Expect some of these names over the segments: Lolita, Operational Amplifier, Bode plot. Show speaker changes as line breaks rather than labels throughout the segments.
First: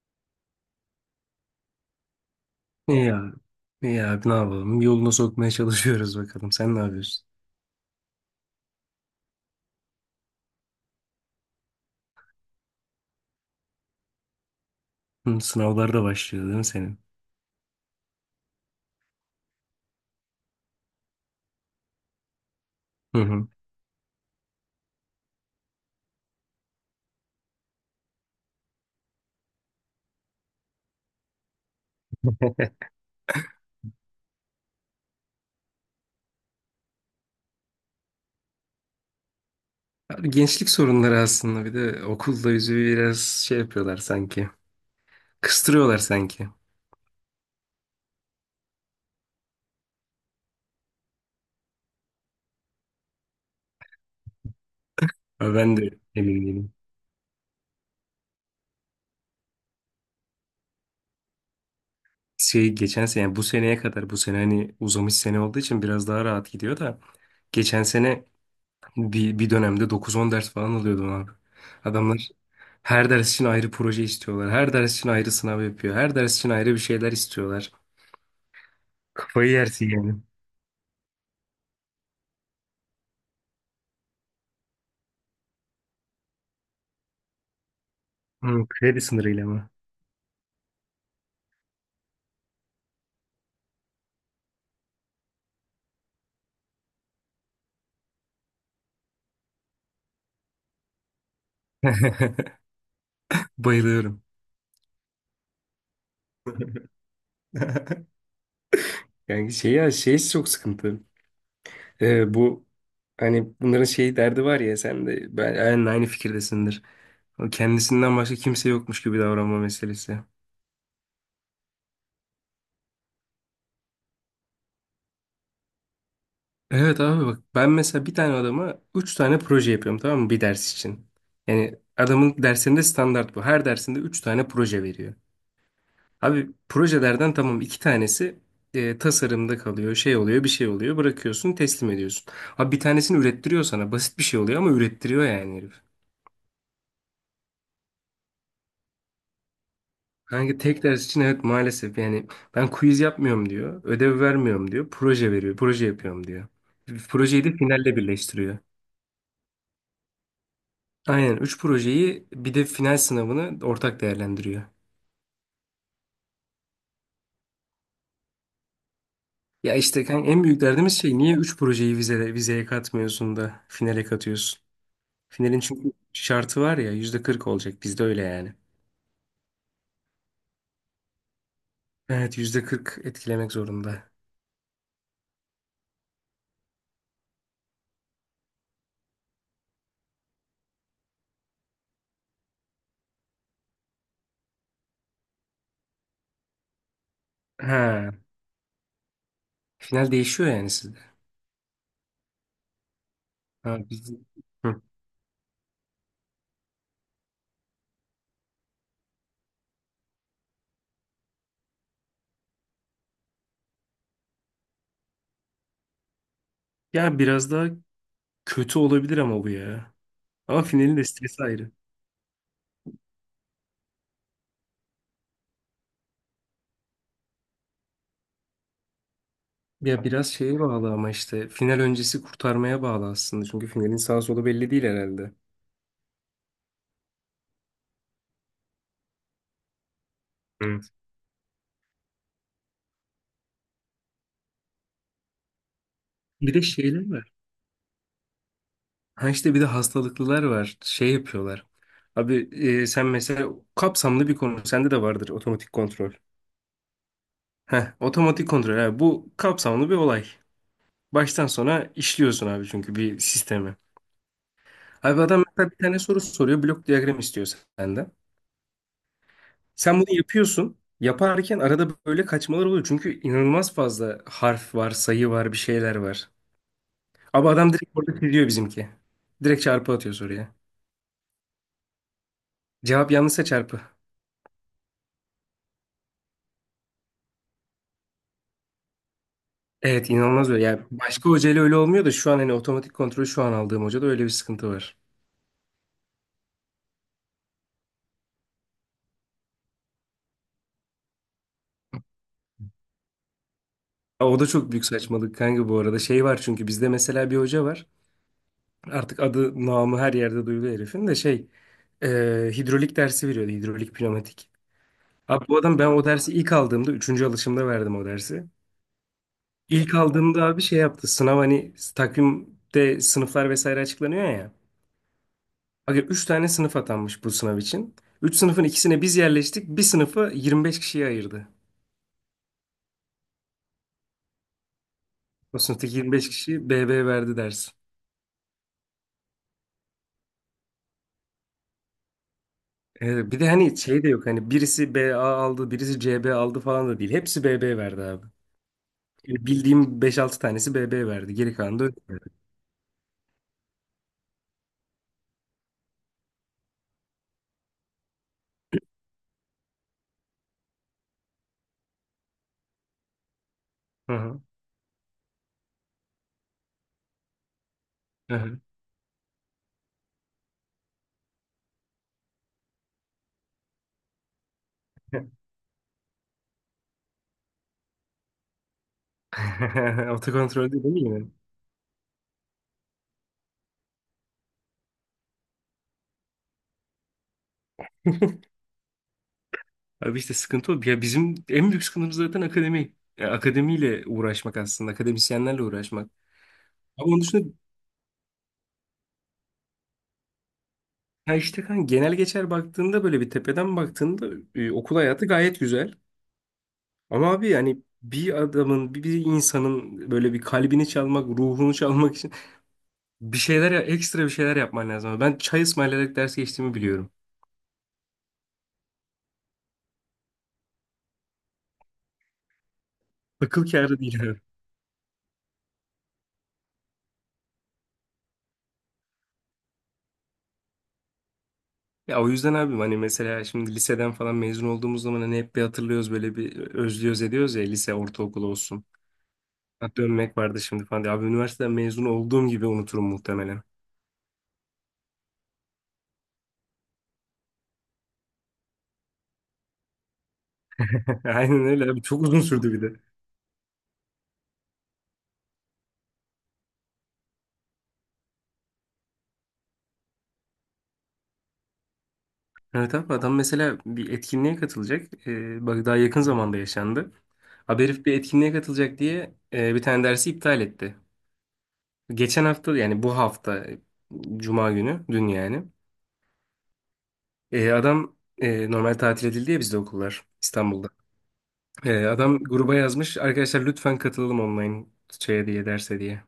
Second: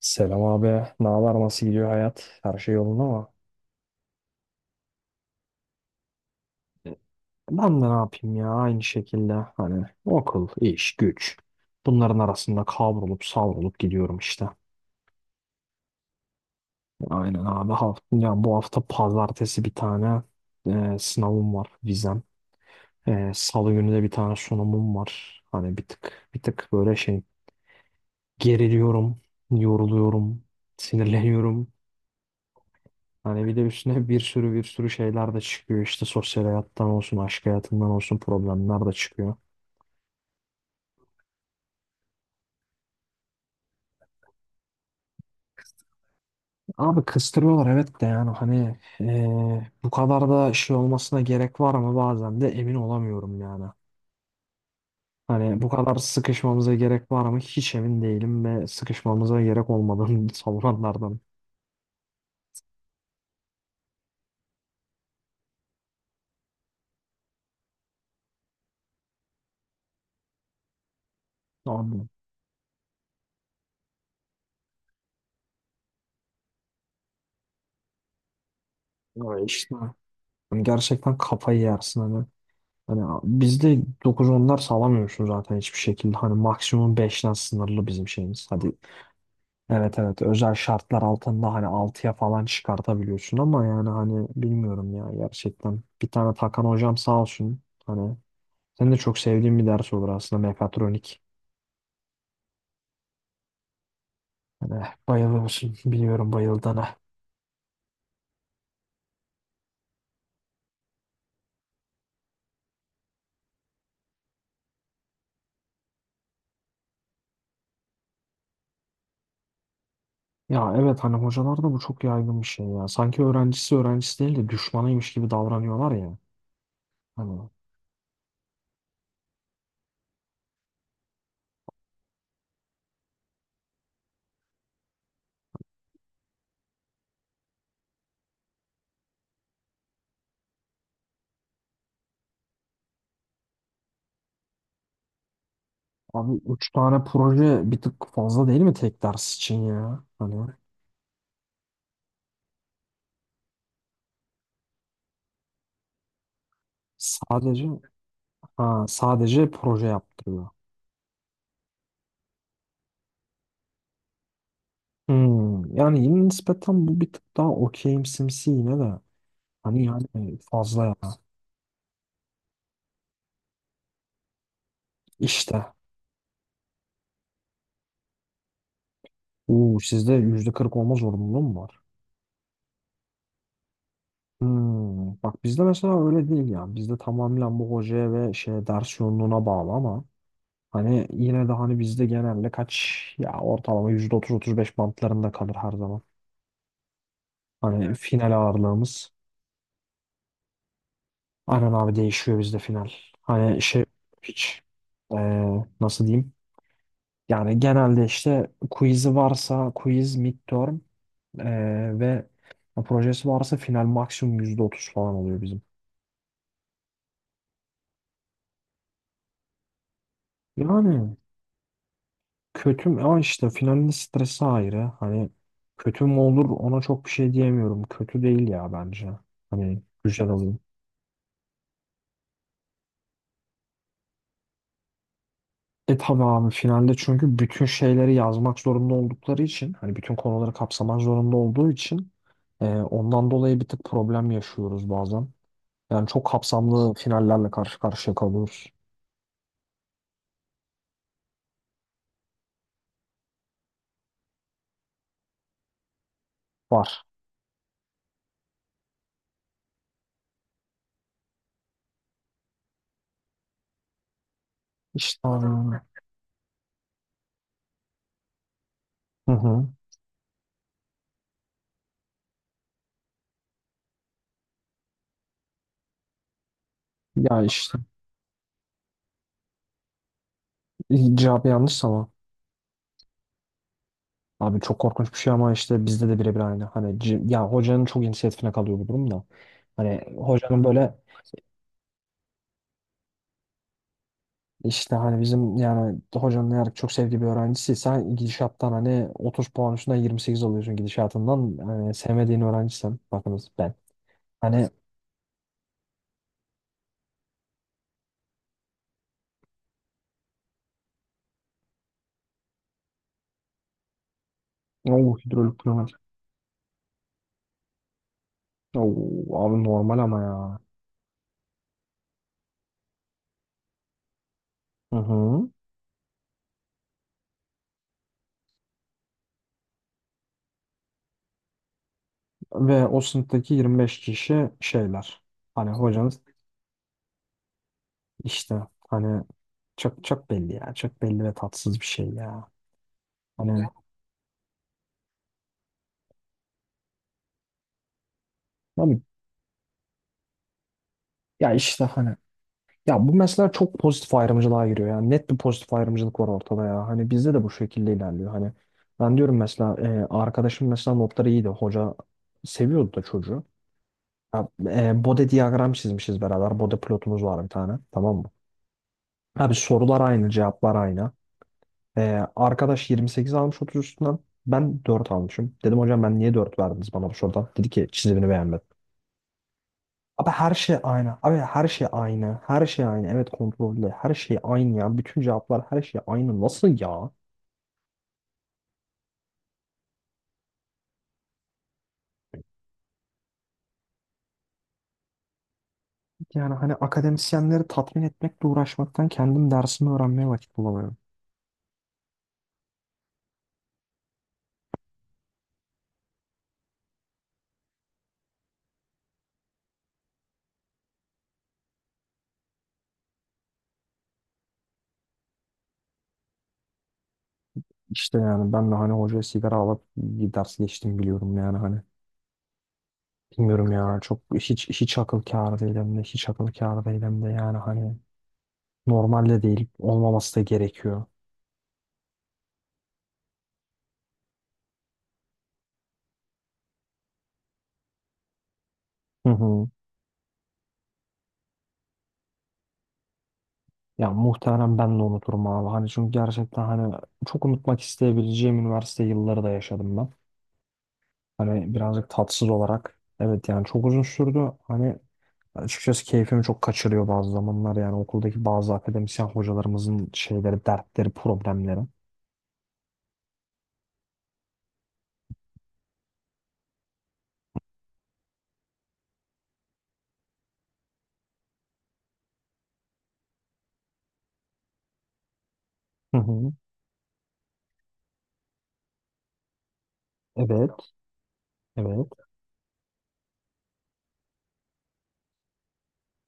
Selam abi. Ne haber? Nasıl gidiyor hayat? Her şey yolunda
İyi
mı?
abi. İyi abi ne yapalım? Yoluna sokmaya çalışıyoruz bakalım. Sen ne yapıyorsun?
Ben de ne yapayım ya? Aynı şekilde hani okul, iş, güç. Bunların arasında kavrulup savrulup gidiyorum işte.
Hı, sınavlar da başlıyor değil mi senin?
Aynen abi. Ya bu hafta pazartesi bir tane sınavım var, vizem.
Hı hı.
Salı günü de bir tane sunumum var. Hani bir tık bir tık böyle şey geriliyorum, yoruluyorum, sinirleniyorum. Hani bir de üstüne bir sürü bir sürü şeyler de çıkıyor. İşte sosyal hayattan olsun, aşk hayatından olsun problemler de çıkıyor.
Abi gençlik sorunları aslında bir de okulda bizi biraz yapıyorlar sanki. Kıstırıyorlar sanki.
Abi kıstırıyorlar, evet, de yani hani bu kadar da şey olmasına gerek var mı bazen de emin olamıyorum yani.
Ama
Hani bu
ben
kadar
de emin değilim.
sıkışmamıza gerek var mı hiç emin değilim ve sıkışmamıza gerek olmadığını savunanlardan.
Geçen sene yani bu seneye kadar bu sene hani uzamış sene olduğu için biraz daha rahat gidiyor da geçen sene bir dönemde dokuz on ders falan alıyordum abi.
Abi
Adamlar her ders için ayrı proje istiyorlar. Her ders için ayrı sınav yapıyor. Her ders için ayrı bir şeyler istiyorlar.
evet,
Kafayı
işte
yersin yani.
hani gerçekten kafayı yersin hani. Hani bizde dokuz onlar sağlamıyorsun zaten hiçbir şekilde. Hani maksimum beşten sınırlı bizim şeyimiz.
Hmm,
Hadi.
kredi sınırıyla mı?
Evet, evet, özel şartlar altında hani altıya falan çıkartabiliyorsun ama yani hani bilmiyorum ya gerçekten. Bir tane Takan hocam sağ olsun. Hani senin de çok sevdiğim bir ders olur aslında, mekatronik.
Bayılıyorum.
Hani bayılıyorsun biliyorum bayıldığına.
Yani çok sıkıntı. Bu hani bunların şey derdi var ya sen de ben aynı fikirdesindir. O kendisinden başka kimse yokmuş gibi davranma meselesi.
Ya evet hani hocalarda bu çok yaygın bir şey ya. Sanki öğrencisi öğrencisi değil de düşmanıymış gibi davranıyorlar ya.
Evet abi
Hani
bak ben mesela bir tane adama üç tane proje yapıyorum, tamam mı, bir ders için. Yani adamın dersinde standart bu. Her dersinde üç tane proje veriyor. Abi projelerden tamam iki tanesi tasarımda kalıyor, şey oluyor, bir şey oluyor, bırakıyorsun, teslim ediyorsun. Abi bir tanesini ürettiriyor sana, basit bir şey oluyor ama ürettiriyor yani herif.
abi 3 tane proje bir tık fazla değil mi tek ders için ya? Hani
Hangi tek ders için, evet maalesef yani ben quiz yapmıyorum diyor, ödev vermiyorum diyor, proje veriyor, proje yapıyorum diyor. Projeyi de
sadece
finalle birleştiriyor.
ha, sadece proje yaptırıyor.
Aynen 3 projeyi bir de final sınavını ortak değerlendiriyor.
Hmm, yani yine nispeten bu bir tık daha okeyimsimsi yine de.
Ya
Hani
işte kan
yani
en büyük
fazla ya.
derdimiz şey niye 3 projeyi vizeye katmıyorsun da finale katıyorsun? Finalin
İşte.
çünkü şartı var ya, %40 olacak bizde öyle yani.
Uuu, sizde %40 olma zorunluluğu mu var?
Evet %40 etkilemek zorunda.
Hmm, bak bizde mesela öyle değil yani. Bizde tamamen bu hocaya ve şeye ders yoğunluğuna bağlı ama hani yine de hani bizde genelde kaç ya, ortalama %30-35 bantlarında kalır her zaman. Hani. Evet.
Ha,
Final ağırlığımız.
final değişiyor yani sizde.
Aynen abi, değişiyor bizde final. Hani
Ha,
şey
biz...
hiç
Hı.
ee, nasıl diyeyim? Yani genelde işte quiz'i varsa quiz midterm e, ve projesi varsa final maksimum %30 falan oluyor bizim.
Ya biraz daha kötü olabilir ama bu ya. Ama finalin de
Yani
stresi ayrı.
kötü mü? Ama işte finalin stresi ayrı. Hani kötü mü olur ona çok bir şey diyemiyorum. Kötü değil ya bence. Hani
Ya biraz
güzel olur.
şeye bağlı ama işte final öncesi kurtarmaya bağlı aslında. Çünkü finalin sağ solu belli değil herhalde.
E tabi abi finalde çünkü bütün şeyleri yazmak zorunda oldukları için hani bütün konuları
Evet.
kapsamak zorunda olduğu için ondan dolayı bir tık problem yaşıyoruz bazen. Yani çok
Bir de
kapsamlı
şeyler var.
finallerle karşı karşıya kalıyoruz.
Ha işte bir de hastalıklılar var. Şey yapıyorlar. Abi sen mesela kapsamlı bir konu. Sende de vardır otomatik kontrol.
Var.
Heh, otomatik kontrol. Abi, bu kapsamlı bir olay. Baştan sona işliyorsun abi çünkü bir sistemi.
İşte.
Abi
Aa.
adam mesela bir tane soru soruyor. Blok diyagram istiyor senden.
Hı hı.
Sen bunu yapıyorsun. Yaparken arada böyle kaçmalar oluyor. Çünkü inanılmaz fazla harf var, sayı var, bir şeyler var.
Ya
Abi adam
işte
direkt orada çiziyor bizimki. Direkt çarpı atıyor soruya.
cevabı yanlış ama
Cevap yanlışsa çarpı.
abi çok korkunç bir şey, ama işte bizde de birebir aynı. Hani ya hocanın çok inisiyatifine kalıyor bu durum da. Hani
Evet inanılmaz
hocanın
öyle. Yani
böyle
başka hocayla öyle olmuyor da şu an hani otomatik kontrolü şu an aldığım hocada öyle bir sıkıntı
işte
var.
hani bizim yani hocanın eğer çok sevdiği bir öğrencisiyse gidişattan hani 30 puan üstünden 28 alıyorsun gidişatından. Hani sevmediğin öğrencisem bakınız ben.
Aa, o da
Hani
çok büyük saçmalık kanka bu arada. Şey var çünkü bizde mesela bir hoca var. Artık adı namı her yerde duyuluyor herifin de e, hidrolik dersi veriyordu, hidrolik pneumatik.
o
Abi
hidrolik
bu adam ben
pneumatik.
o dersi ilk aldığımda üçüncü alışımda verdim o dersi.
Oo, abi
İlk
normal ama ya.
aldığımda abi şey yaptı, sınav hani takvimde sınıflar vesaire açıklanıyor ya.
Hı hı.
Abi 3 tane sınıf atanmış bu sınav için. 3 sınıfın ikisine biz yerleştik, bir sınıfı 25 kişiye ayırdı.
Ve o sınıftaki 25 kişi şeyler.
O
Hani
sınıftaki
hocanız
25 kişi BB verdi ders.
işte hani çok çok belli ya. Çok belli ve tatsız bir şey ya.
Bir de
Hani
hani şey de yok hani birisi BA aldı birisi CB aldı falan da değil. Hepsi BB verdi abi.
abi
Yani bildiğim beş altı tanesi BB verdi.
ya
Geri kalanı
işte
da öyle
hani,
verdi.
ya bu mesela çok pozitif ayrımcılığa giriyor ya. Net bir pozitif ayrımcılık var ortada ya. Hani bizde de bu şekilde ilerliyor. Hani ben diyorum mesela arkadaşım mesela notları iyiydi. Hoca seviyordu da çocuğu.
Hı hı.
Ya, Bode diyagram çizmişiz beraber. Bode plotumuz var bir tane. Tamam mı?
Hı hı.
Abi sorular aynı, cevaplar aynı. Arkadaş 28 almış 30 üstünden. Ben 4 almışım. Dedim hocam ben niye 4 verdiniz bana bu sorudan? Dedi ki çizimini beğenmedim. Abi her
Otokontrol
şey
değil mi
aynı.
yine?
Abi her şey aynı. Her şey aynı. Evet kontrollü. Her şey aynı ya. Bütün cevaplar her şey aynı. Nasıl ya?
Abi işte sıkıntı o. Ya bizim en büyük sıkıntımız zaten akademi. Ya akademiyle uğraşmak aslında. Akademisyenlerle uğraşmak.
Yani hani
Ama onun dışında
akademisyenleri tatmin etmekle uğraşmaktan kendim dersimi öğrenmeye vakit bulamıyorum.
ya işte kan genel geçer baktığında, böyle bir tepeden baktığında, okul hayatı gayet güzel. Ama abi yani bir adamın, bir insanın böyle bir kalbini çalmak, ruhunu çalmak için bir şeyler, ekstra bir şeyler yapman lazım. Ben çay ısmarlayarak ders geçtiğimi biliyorum.
İşte yani ben de hani hocaya sigara alıp bir ders geçtim biliyorum yani hani.
Akıl
Bilmiyorum ya,
kârı değil.
çok hiç hiç akıl kârı değil hem de hiç akıl kârı değil hem de yani hani normalde değil. Olmaması da gerekiyor.
Ya o yüzden abim hani mesela şimdi liseden falan mezun olduğumuz zaman hani hep bir hatırlıyoruz böyle bir özlüyoruz ediyoruz ya, lise ortaokul olsun.
Hı hı.
Ha, dönmek vardı şimdi falan diye. Abi üniversiteden mezun olduğum gibi unuturum muhtemelen.
Ya muhtemelen ben de unuturum abi. Hani çünkü gerçekten hani çok unutmak isteyebileceğim üniversite yılları da yaşadım ben.
Aynen
Hani
öyle abi,
birazcık
çok uzun
tatsız
sürdü bir de.
olarak. Evet yani çok uzun sürdü. Hani açıkçası keyfimi çok kaçırıyor bazı zamanlar. Yani okuldaki bazı akademisyen hocalarımızın şeyleri, dertleri, problemleri.
Evet abi adam mesela bir etkinliğe katılacak. Bak daha yakın zamanda yaşandı. Abi herif bir etkinliğe katılacak diye bir tane dersi iptal etti. Geçen hafta yani bu hafta cuma günü, dün yani.
Hı hı.
Adam normal tatil edildi ya bizde okullar İstanbul'da.
Evet, evet.
Adam gruba yazmış. Arkadaşlar lütfen katılalım online şeye diye derse diye.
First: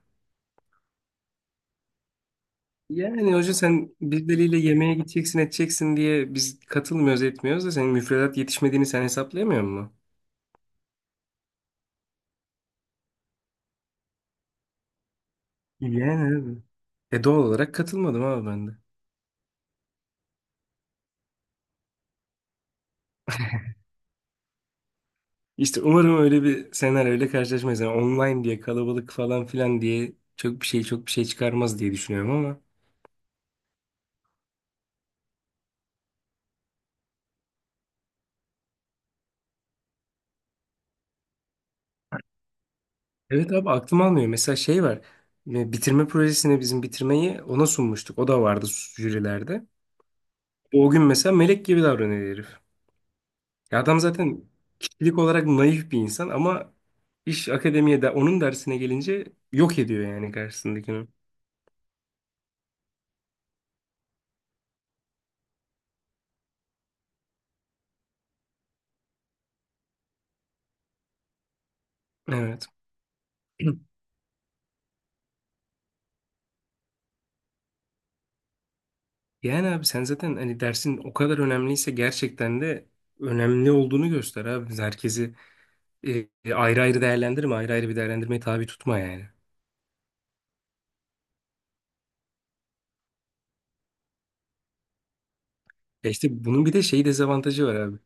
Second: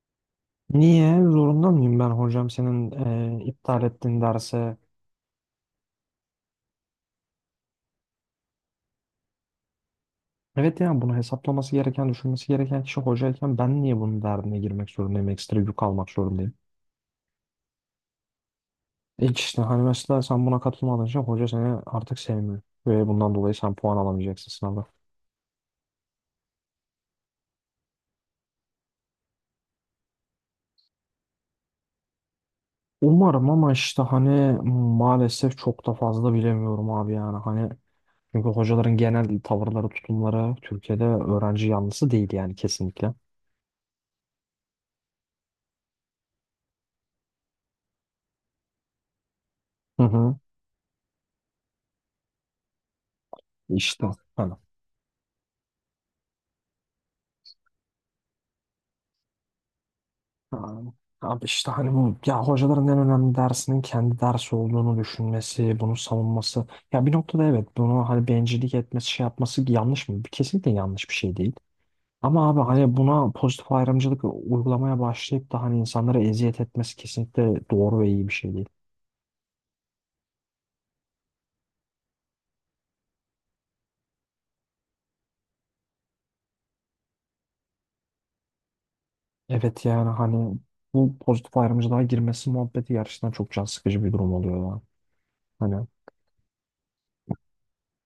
Niye? Zorunda mıyım ben hocam senin
Yani hoca
iptal
sen
ettiğin
birileriyle
derse.
yemeğe gideceksin edeceksin diye biz katılmıyoruz etmiyoruz da senin müfredat yetişmediğini sen hesaplayamıyor musun?
Evet yani bunu hesaplaması gereken, düşünmesi gereken kişi hocayken ben niye bunun derdine girmek zorundayım, ekstra yük almak
Yani
zorundayım?
abi. E doğal olarak katılmadım abi ben de.
E işte hani mesela sen buna katılmadığın için hoca seni artık sevmiyor ve bundan dolayı sen puan alamayacaksın sınavda.
İşte umarım öyle bir senaryo öyle karşılaşmayız. Yani online diye kalabalık falan filan diye çok bir şey çıkarmaz diye düşünüyorum ama.
Umarım ama işte hani maalesef çok da fazla bilemiyorum abi yani hani çünkü hocaların genel tavırları, tutumları Türkiye'de öğrenci yanlısı değil yani kesinlikle.
Evet abi aklım almıyor. Mesela şey var. Bitirme projesine bizim bitirmeyi ona sunmuştuk. O da vardı jürilerde.
Hı hı.
O gün mesela melek gibi davranıyor herif. Ya adam
İşte.
zaten
Ha.
kişilik olarak naif bir insan ama iş akademiye de, onun dersine gelince yok ediyor yani
Ha.
karşısındakini.
Abi işte hani bu ya, hocaların en önemli dersinin kendi dersi olduğunu düşünmesi, bunu savunması. Ya bir noktada evet, bunu hani bencillik etmesi şey yapması yanlış mı? Kesinlikle yanlış bir şey değil. Ama abi
Evet.
hani buna pozitif ayrımcılık uygulamaya başlayıp da hani insanlara eziyet etmesi kesinlikle doğru ve iyi bir şey değil.
Yani abi sen zaten hani dersin o kadar önemliyse gerçekten de önemli olduğunu göster abi. Herkesi ayrı ayrı değerlendirme, ayrı ayrı bir değerlendirmeye tabi tutma yani.
Evet yani hani bu pozitif ayrımcılığa girmesi muhabbeti gerçekten çok can sıkıcı bir durum oluyor ya. Hani.
Ya işte bunun bir de şey dezavantajı var abi.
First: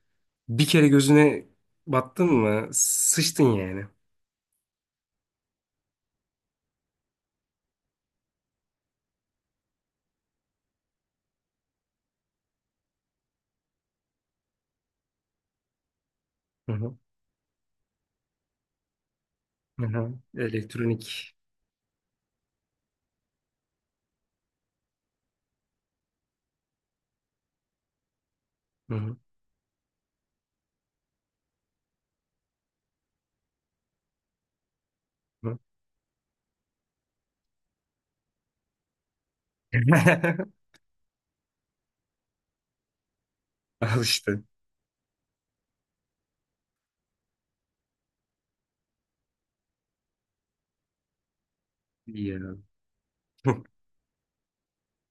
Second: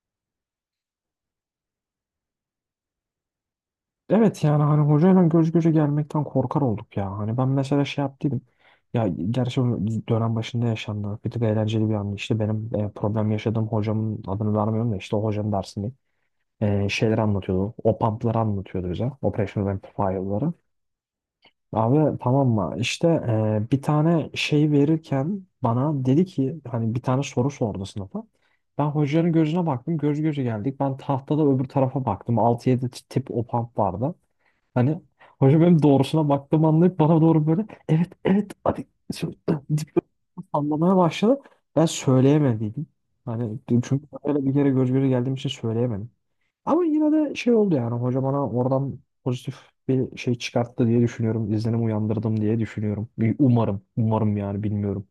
Bir kere gözüne battın mı sıçtın yani.
Evet yani hani hocayla göz göze gelmekten korkar olduk ya. Hani ben mesela şey yaptıydım. Ya gerçi bu dönem başında yaşandı. Bir tık eğlenceli bir an. İşte benim problem yaşadığım hocamın adını vermiyorum da işte o hocanın dersini
Hı hı.
şeyler anlatıyordu. O pumpları anlatıyordu bize. Operational
Hı hı.
Amplifier'ları.
Elektronik.
Abi tamam mı? İşte bir tane şey verirken bana dedi ki hani bir tane soru sordu sınıfa. Ben
Hı
hocanın gözüne baktım. Göz göze geldik. Ben tahtada öbür tarafa baktım. Altı yedi tip o pump vardı. Hani
hı.
hoca benim doğrusuna baktığımı anlayıp bana doğru böyle evet evet hadi şöyle deyip böyle sallamaya başladı. Ben söyleyemediydim. Hani çünkü
Al işte.
öyle bir kere göz göze geldiğim için söyleyemedim. Ama yine de şey oldu yani hoca bana oradan pozitif bir şey çıkarttı diye düşünüyorum. İzlenim
İyi
uyandırdım
ya.
diye düşünüyorum. Bir umarım. Umarım yani bilmiyorum.